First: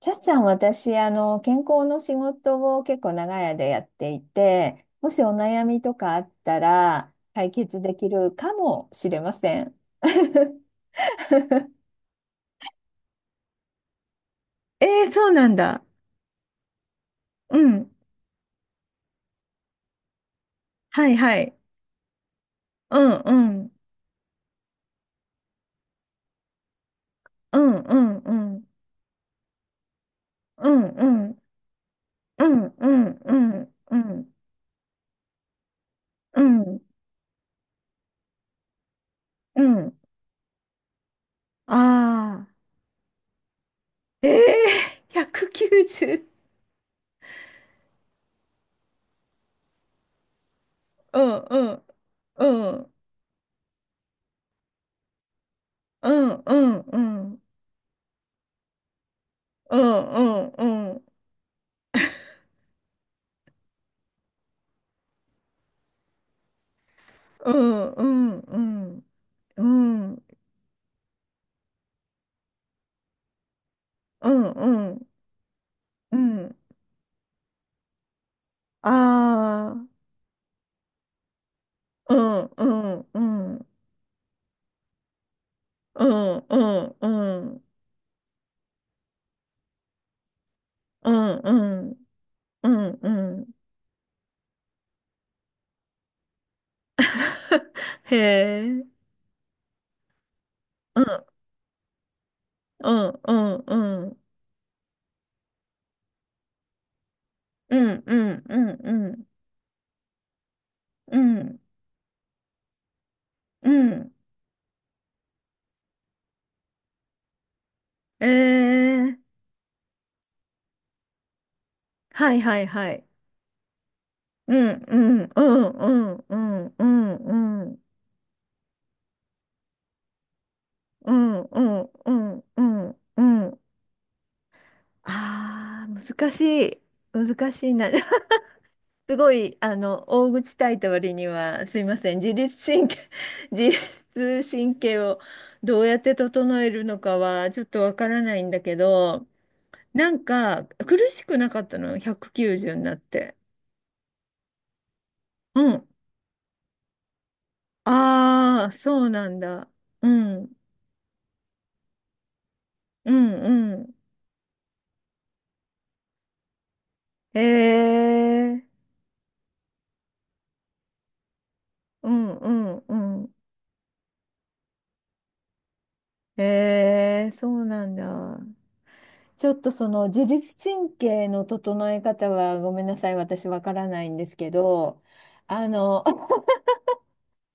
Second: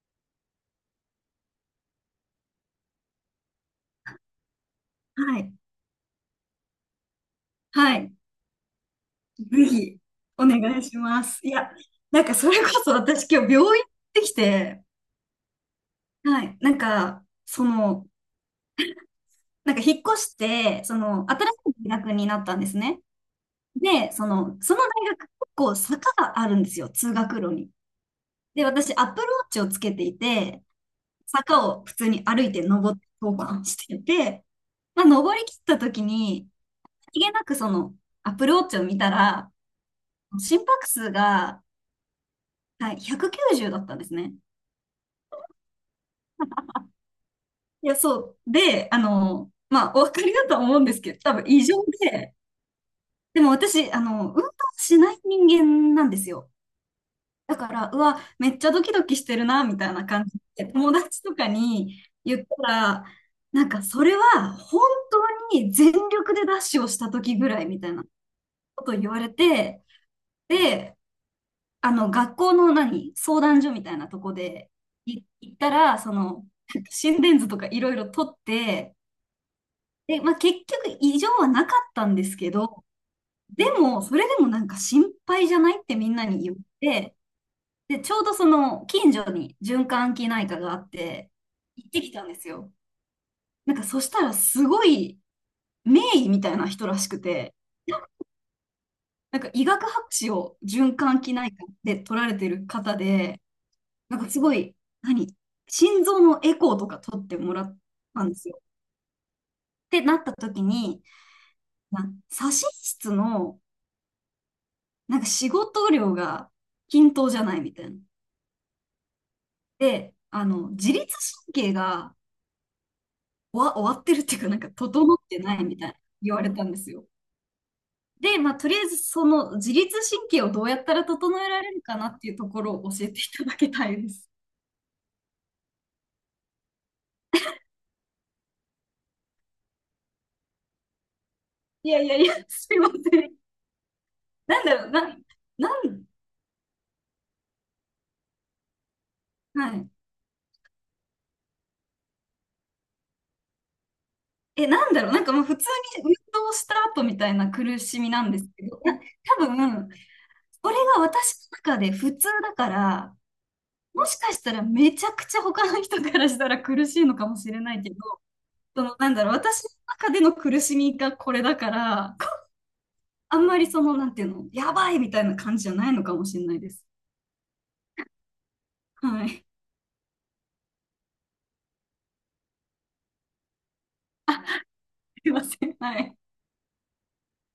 さっさん、私、健康の仕事を結構長い間やっていて、もしおはい。悩みとかあったら解決ではきい。るかもしれませぜん。ひ、お願いします。いや、なんかそれこそ私今日病院行ってきて、えー、そうなんだ。はい。なんか、うん。なんか引っ越して、はいは新しい。い大学になったんですうね。んうん。で、その大学結構坂があるんですよ、通学路うに。んうんうん。で、私、アップルウォッチをつけていて、うんうん坂を普通に歩ういてんう登ってんう登板んしうてんて、まあ、登り切った時うに、んさりげなくアップルウォッチを見たら、うん心拍数が、ああはい、190だったんですー。えね。えー、190。いや、そう。で、まあ、お分かりだとは思うんですけうど、多ん分う異常んで、うんでも私、運動しない人間なうんですんよ。うんうんだから、うわ、めっちゃドキドキしてるな、うみたいなんう感じで、友んうん達とかに言ったら、なんか、それは本当に全力でダッシュをした時ぐうらいみたんいうなんうことをん言われうて、んで、学校の何相談所みたいなとうこんでうん行ったら、うん心電図とかいろいろ取って、あで、まあ、結局異常はなかったあんですけーうど、んうんでも、それでもなんか心配じゃないってうみんなにん言うっんて、うんで、ちょうどその近所に循環器内科があっうて、んう行ってんきたんですうよ。んうんうん なんかそしたらすごい名医みたいな人らしくて、へえなんか医学博士を循う環ん器内科で取られてるう方んうで、んうなんんかすごい、何心臓のエコーとか取ってもらうっんうたんでんすよ。うんってなった時に、うん左心室の、うんなんか仕事量が均等じゃないみたいな。ええで、自律神経がはいはいはい終わってるっていうか、うなんかんう整っんてうないんみたういなん言うわれたんんでうすよ。んうんで、まあ、とりあえずその自律神経をどうやったらう整んえうられるんかなうっていうんとうころをん教えてういただんきたいです。ああ、難しい。難しいな。すごい、大口叩いた割には、すいいまやいせやん。い自や、律すい神ま経、せん。自律なんだ神ろう、経な、をなどうやっん、て整えるのかは、ちょっとわからないんだけど、はい。なんか、苦しくなかったの、190になって。え、なんだろう、なんかもう普う通ん。に運動した後みたいな苦しみなんですけああ、ど、そうなん多だ。分、うん。それが私の中で普通だかうら、ん、うん。もしかしたらめちゃくちゃ他の人からしたら苦しいのかもしれないけど、ええなんだろう、私の中での苦しみがこれだかうら、ん、うん、うん。あんまりなんていうの、やばいみたいな感じじゃないのかもしれないです。ええそうなんだ。はい。すちょっとその自律神経の整え方はごめんなさい、私わからないんですけど、いませあん。はの、い。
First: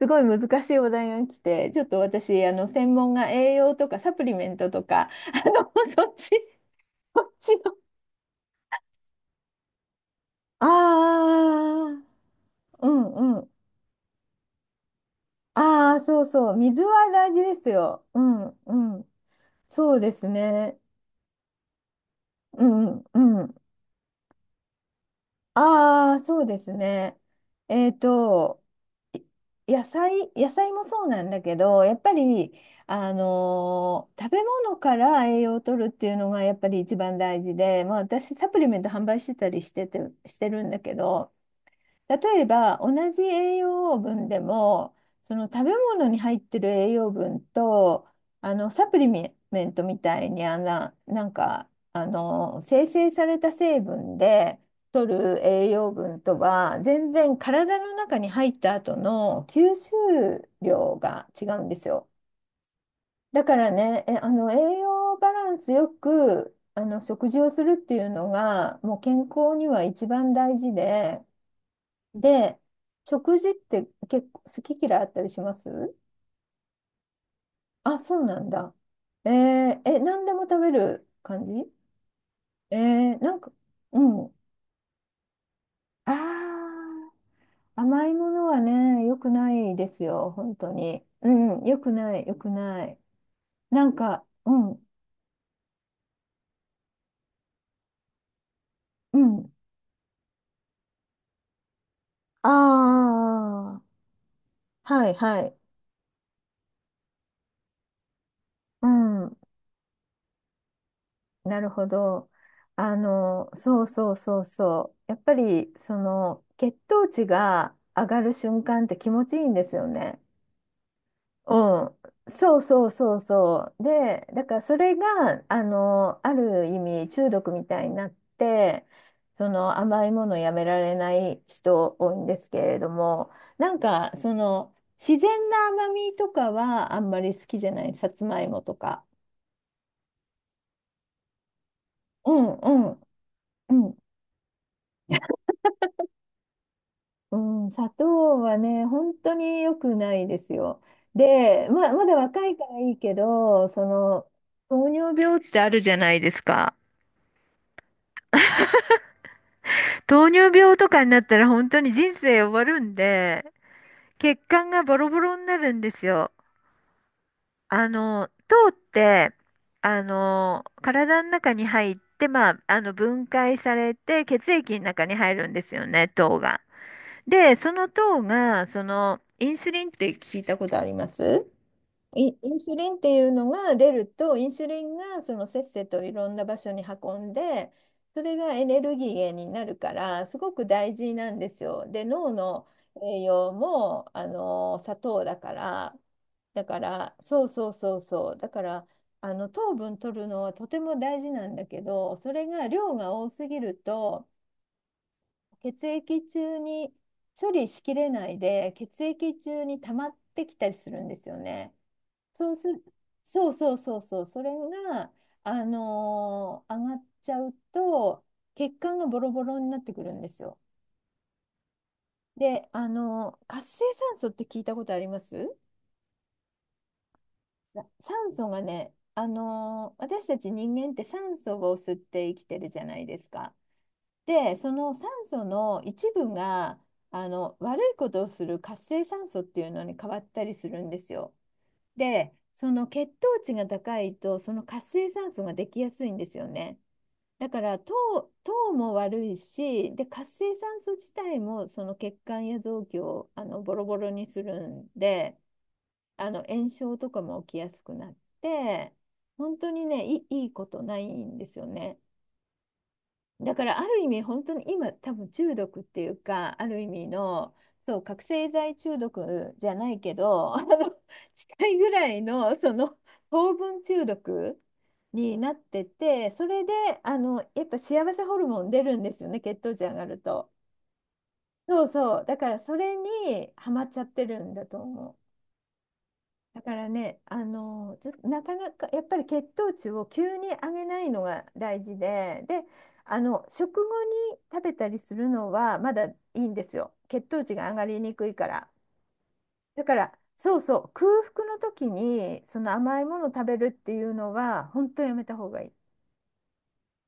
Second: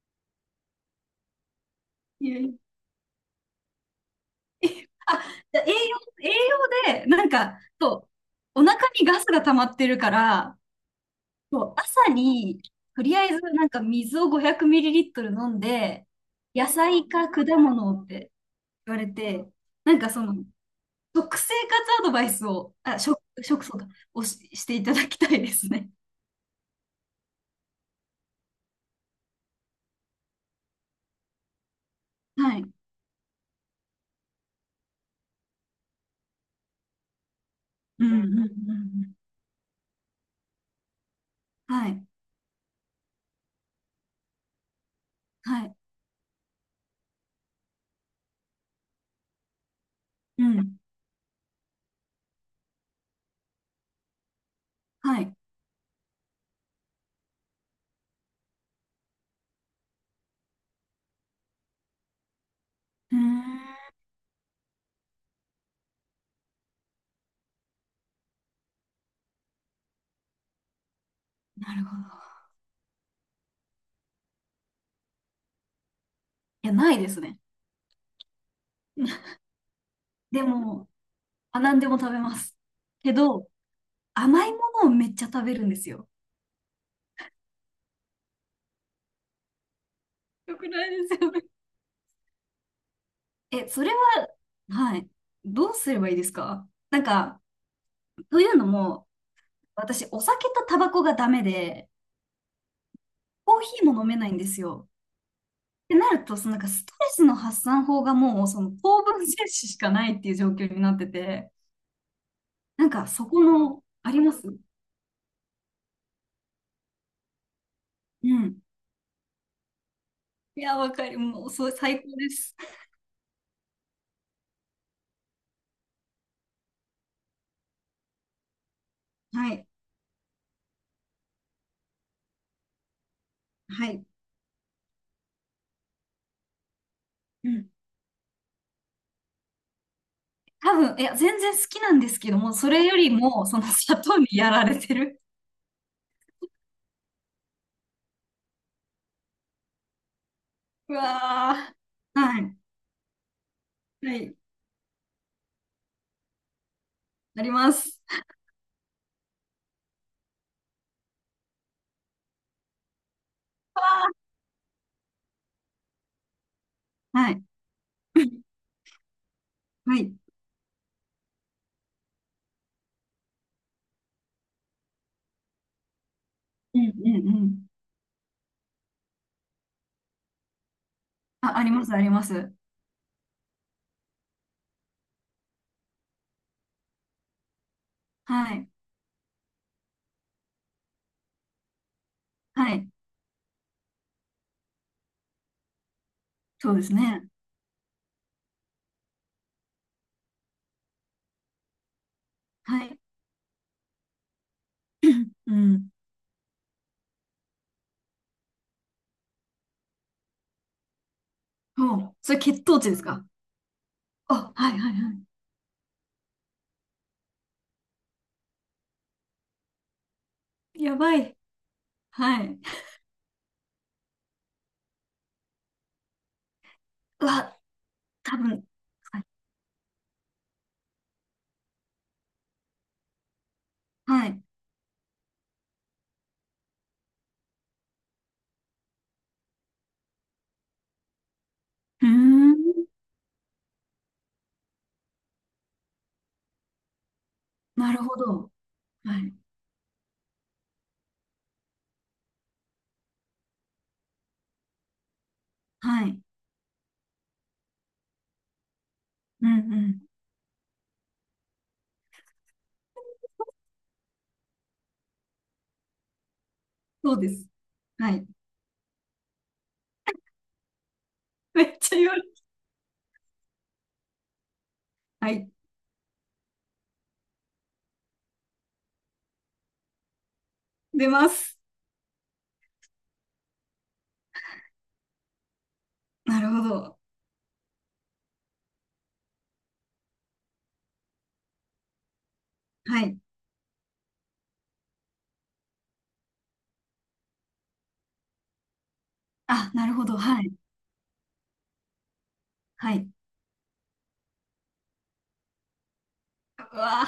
すごい難しいお題が来て、ちょっといえ私、い専門が栄養とかサプリメンえトとか、あ、じゃあ栄そっち、養、栄養で、そなんっちか、の。そう、お腹にガスが溜まってるから、あそう、朝に、あ、うとりあえんうずん。なんか水を500ミリリットル飲んああ、で、そうそう。野水菜はか大事果です物よ。っうてんう言われん。て、なそんうでかそすの、ね。食生活アドバイスうを、あ、ん食、うん。食そうか、していただきたいですね。ああ、そうですね。えっと、い野菜もそうなんだけど、やっぱり、はい。食べ物から栄養を取るっていうのがやっぱり一番大事で、まあ、うん、う私、ん、うん。うサプリメント販ん売してたりしてて、してるんだけど、はい。例えば同じ栄養分でもその食はべい。物に入ってる栄養分とサプリメントみたいにうん。なんか生成された成分で取はい。うる栄養分とは全然体の中に入った後の吸収量が違うんですよ。ーだからん。ね、えあの栄養バランスよく食事をするっていうのがもう健康には一番大事で。なるほど。で、食事って結構好き嫌いあったりします？いや、ないですね。あ、そうなんだ。えー、え、何でもで食べも、る感じ？あ、何でも食べます。えけー、なんど、か、うん。甘いものをめっちゃ食べるんですよ。ああ、甘いものはね、良くないですよ、本よく当ないに。ですうよね。ん、良くない、良くない。え、そなれ、んか、うん、はい。どうすればいいですか？なんか、というのも、うん。私、お酒とタバコがダメで、あコーヒーも飲めないんですよ。あ、はい、はい。ってなると、そのなんかストレスの発散法がもう、そのう糖分ん。摂取しかないっていう状況になってて、なるほど。なんか、そこその、うあそうりまそうす。うそう。やっぱり、その、血糖値が上がるん。瞬間って気持ちいいんですよね。いや、わかる。もう、そう、うん。最高です。そうそうそうそう。で、だからそれが、ある意味中毒みたいになって、そはい。の甘いものをやめられない人多いんですけれども、なんはい。か、その、自然な甘みとかはあんまり好うきじん。ゃない。さつまいもとか。多分、いや、全然好きなんですけうども、んそれうよん。りも、そのう砂ん。糖にやられてる。うん、砂糖はね、本当に良くないですよ。うで、わまあ、まだー。は若いい。からいいけど、そはの、い。糖尿病ってあるじゃないですか。あります。糖尿病とかになったら本当に人生終わるんで、わ血管がボロボロになるんですよ。ー、はい。糖って、はい。体の中に入って、まあ、分解されて血液の中に入るんですよね、糖が。うんうんうで、ん。その糖が、その、インスリンって聞いたことあります？あ、あります、あります。インスリンっていうのが出ると、インスリンがそのせっせといろんな場所に運んで、それがはエい。ネルギー源になるから、すごく大事なんですよ。で、脳のはい。栄養も、砂糖だから、だそうかですら、ね。そうそうそうそう、だから、糖分取るのはとても大事なんだけど、それがは量い。が多すぎると、う血ん。液中に処理しきれないで、血液中に溜まってきたりするんですよね。そう。それそう血す糖る、値ですか？そうそうそうそう、それあ、はいはいが、は上がっちゃうと、血管がボロボロになってくるんですよ。い。やばい。はい。で、活性酸素って聞いたことあります？うわ、酸多素が分。ね、はい。私たち人間って酸素を吸って生きてるじゃないですか。はい。うで、その酸素の一部が、悪いことをする活性酸素っていうのに変わったりするんですよ。ーで、ん。その血糖値が高いと、その活性酸素ができやすいんですよね。だからなるほど。糖もは悪い。いし、で、活性酸素自体もその血管や臓器をボロボロにするんで、はい。炎症とかも起きやすくなって、うん本当うにね、ん。いいことないんですよね。だからある意味本当に今多分中毒っていうかある意味そうです。のそうは覚い。醒剤中毒じゃないけどめ近いっぐちゃら言わいれる。のその糖分中毒はにい。なってて、それでやっぱ幸せホルモン出るんですよね、血糖値上がると。出ます。そうそうだからそれにハマっちゃってるんだと思う。なるだほからど。ね、あのずなかなかやっぱり血糖値を急に上げないのが大事で、で、はい。食後に食べたりするのはまだいいんですよ。血糖値が上がりにくいから。あ、だなかるほど。らはい。そうそう、空腹の時にそのは甘いい。ものを食べるっていうのは本当やめた方がいい。うわ。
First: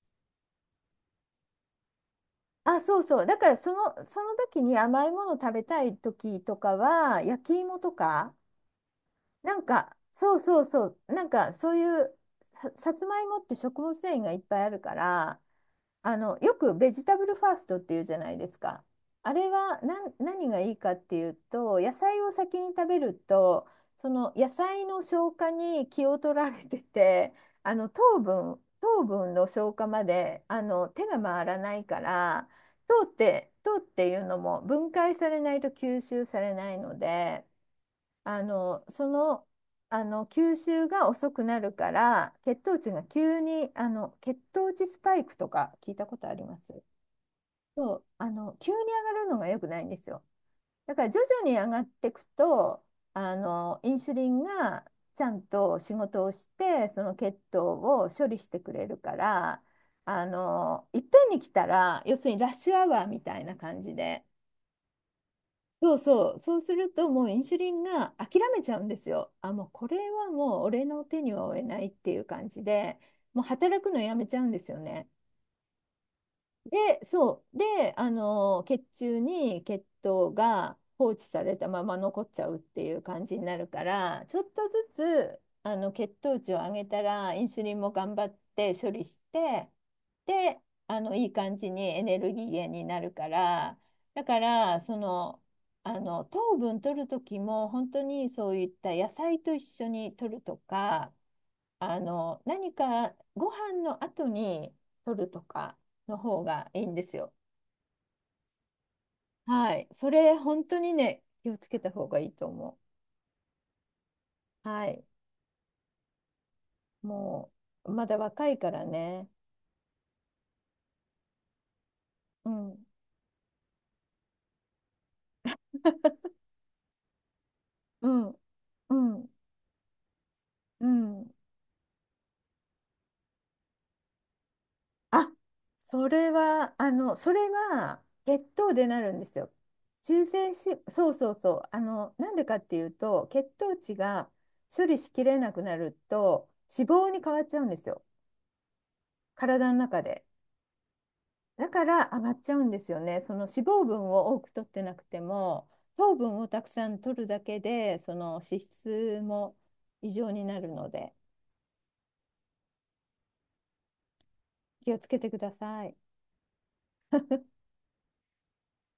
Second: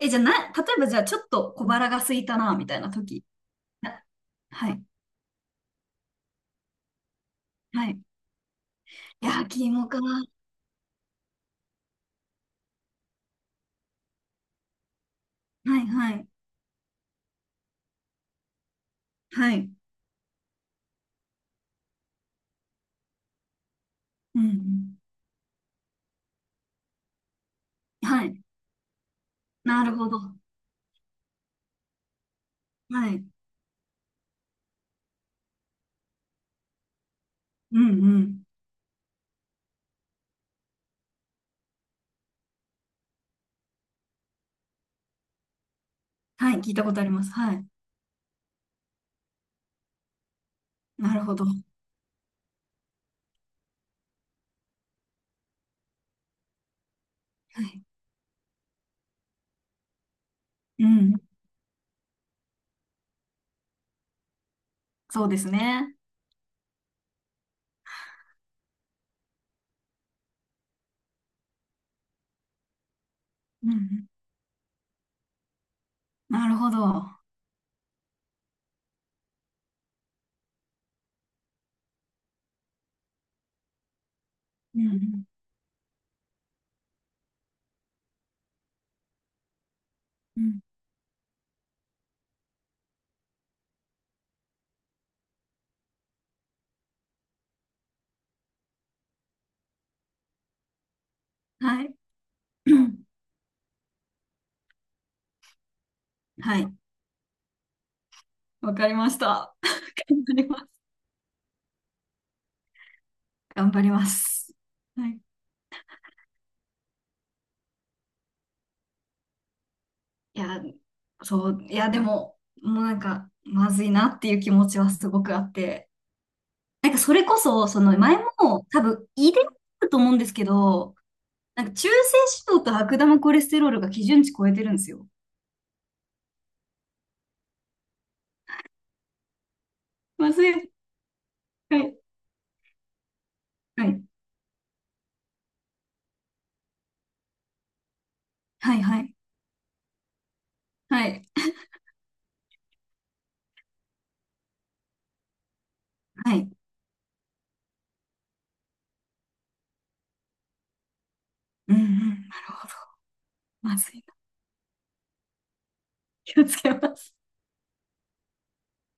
え、じゃあ例えばじゃあちょっと小腹が空いたな、みたあ、いなそうそ時。う。だからその時はにい。甘いものを食べたい時とかは焼き芋はとい。か焼なんき芋か、か。はそうそうそう、なんかそういうさつまいもって食物繊維がいっぱいあるから、い、はい。よくベジタブルファーストっていうじゃないですか。あれはい。は何がいいかっていうと、野菜を先に食べると、そのうん、野菜のう消化に気を取られてて、ん。はい。糖分の消な化るまほど。で手が回らないから、はい。糖っていうのも分解されないと吸収されないので。うん、うあん。の、その、吸収が遅くなるから、血糖値が急に、血糖値スパイクとか聞いたことありはまい。す？聞いたことあります。はい。そう、急に上がるのが良くないんですよ。だからな徐るほ々ど。はに上がっていくと、インスリンがちゃんと仕事をして、その血糖い。を処理してくれるから、ういっぺん。んに来たら、要するにラッシュアワーみたいな感じで、そうですそね。うそう、そうするともうインシュリンが諦めちゃうんですよ。あ、もうこれはもう俺の手には負えないっていう感じで、もううん、う働くのん。やめちゃうんですよね。なるほで、ど。そう。で、血中に血糖が放置されたまま残っちゃうっていう感じになるから、ちょっとうん、ずうん。つ、血糖値を上げたら、インスリンも頑張って処理して、うで、ん、いい感じにエネルギー源になるから、だから、糖分取る時も、本当にそういった野菜と一緒に取るとか、はい。何 かご飯の後に取るとかの方 はがい。いいんですよ。わかりました。はい。そ頑れ、張りま本す。当にね、気をつけた方がいいと思頑張ります。う。はい。はい。もう、まだ若いからね。いや、そう、いや、でも、うもん、うなんか、まずいなっていう気持ちはすごくあって、なんかそれこそ、そのう前ん、も多う分ん、遺伝あると思うんですけうど、ん。なんか中性脂肪と悪玉コレステロールが基準値超えてるんですよ。あ、それは、それが血糖でなるんですよ。中まずい。性脂、そうそうそう。はい。なんでかっていうと、血糖は値い。が処理しきれなくなると、脂肪に変わっちゃうんですよ。はい。はい。体の中で。はい。だから上がっちゃうんですよね。その脂肪分を多く取ってなくても、糖は分をい。たくさん取るだけで、その脂質も異常になるので、うんうん。なるほど。まずいな。気をつけてください。気をつけます。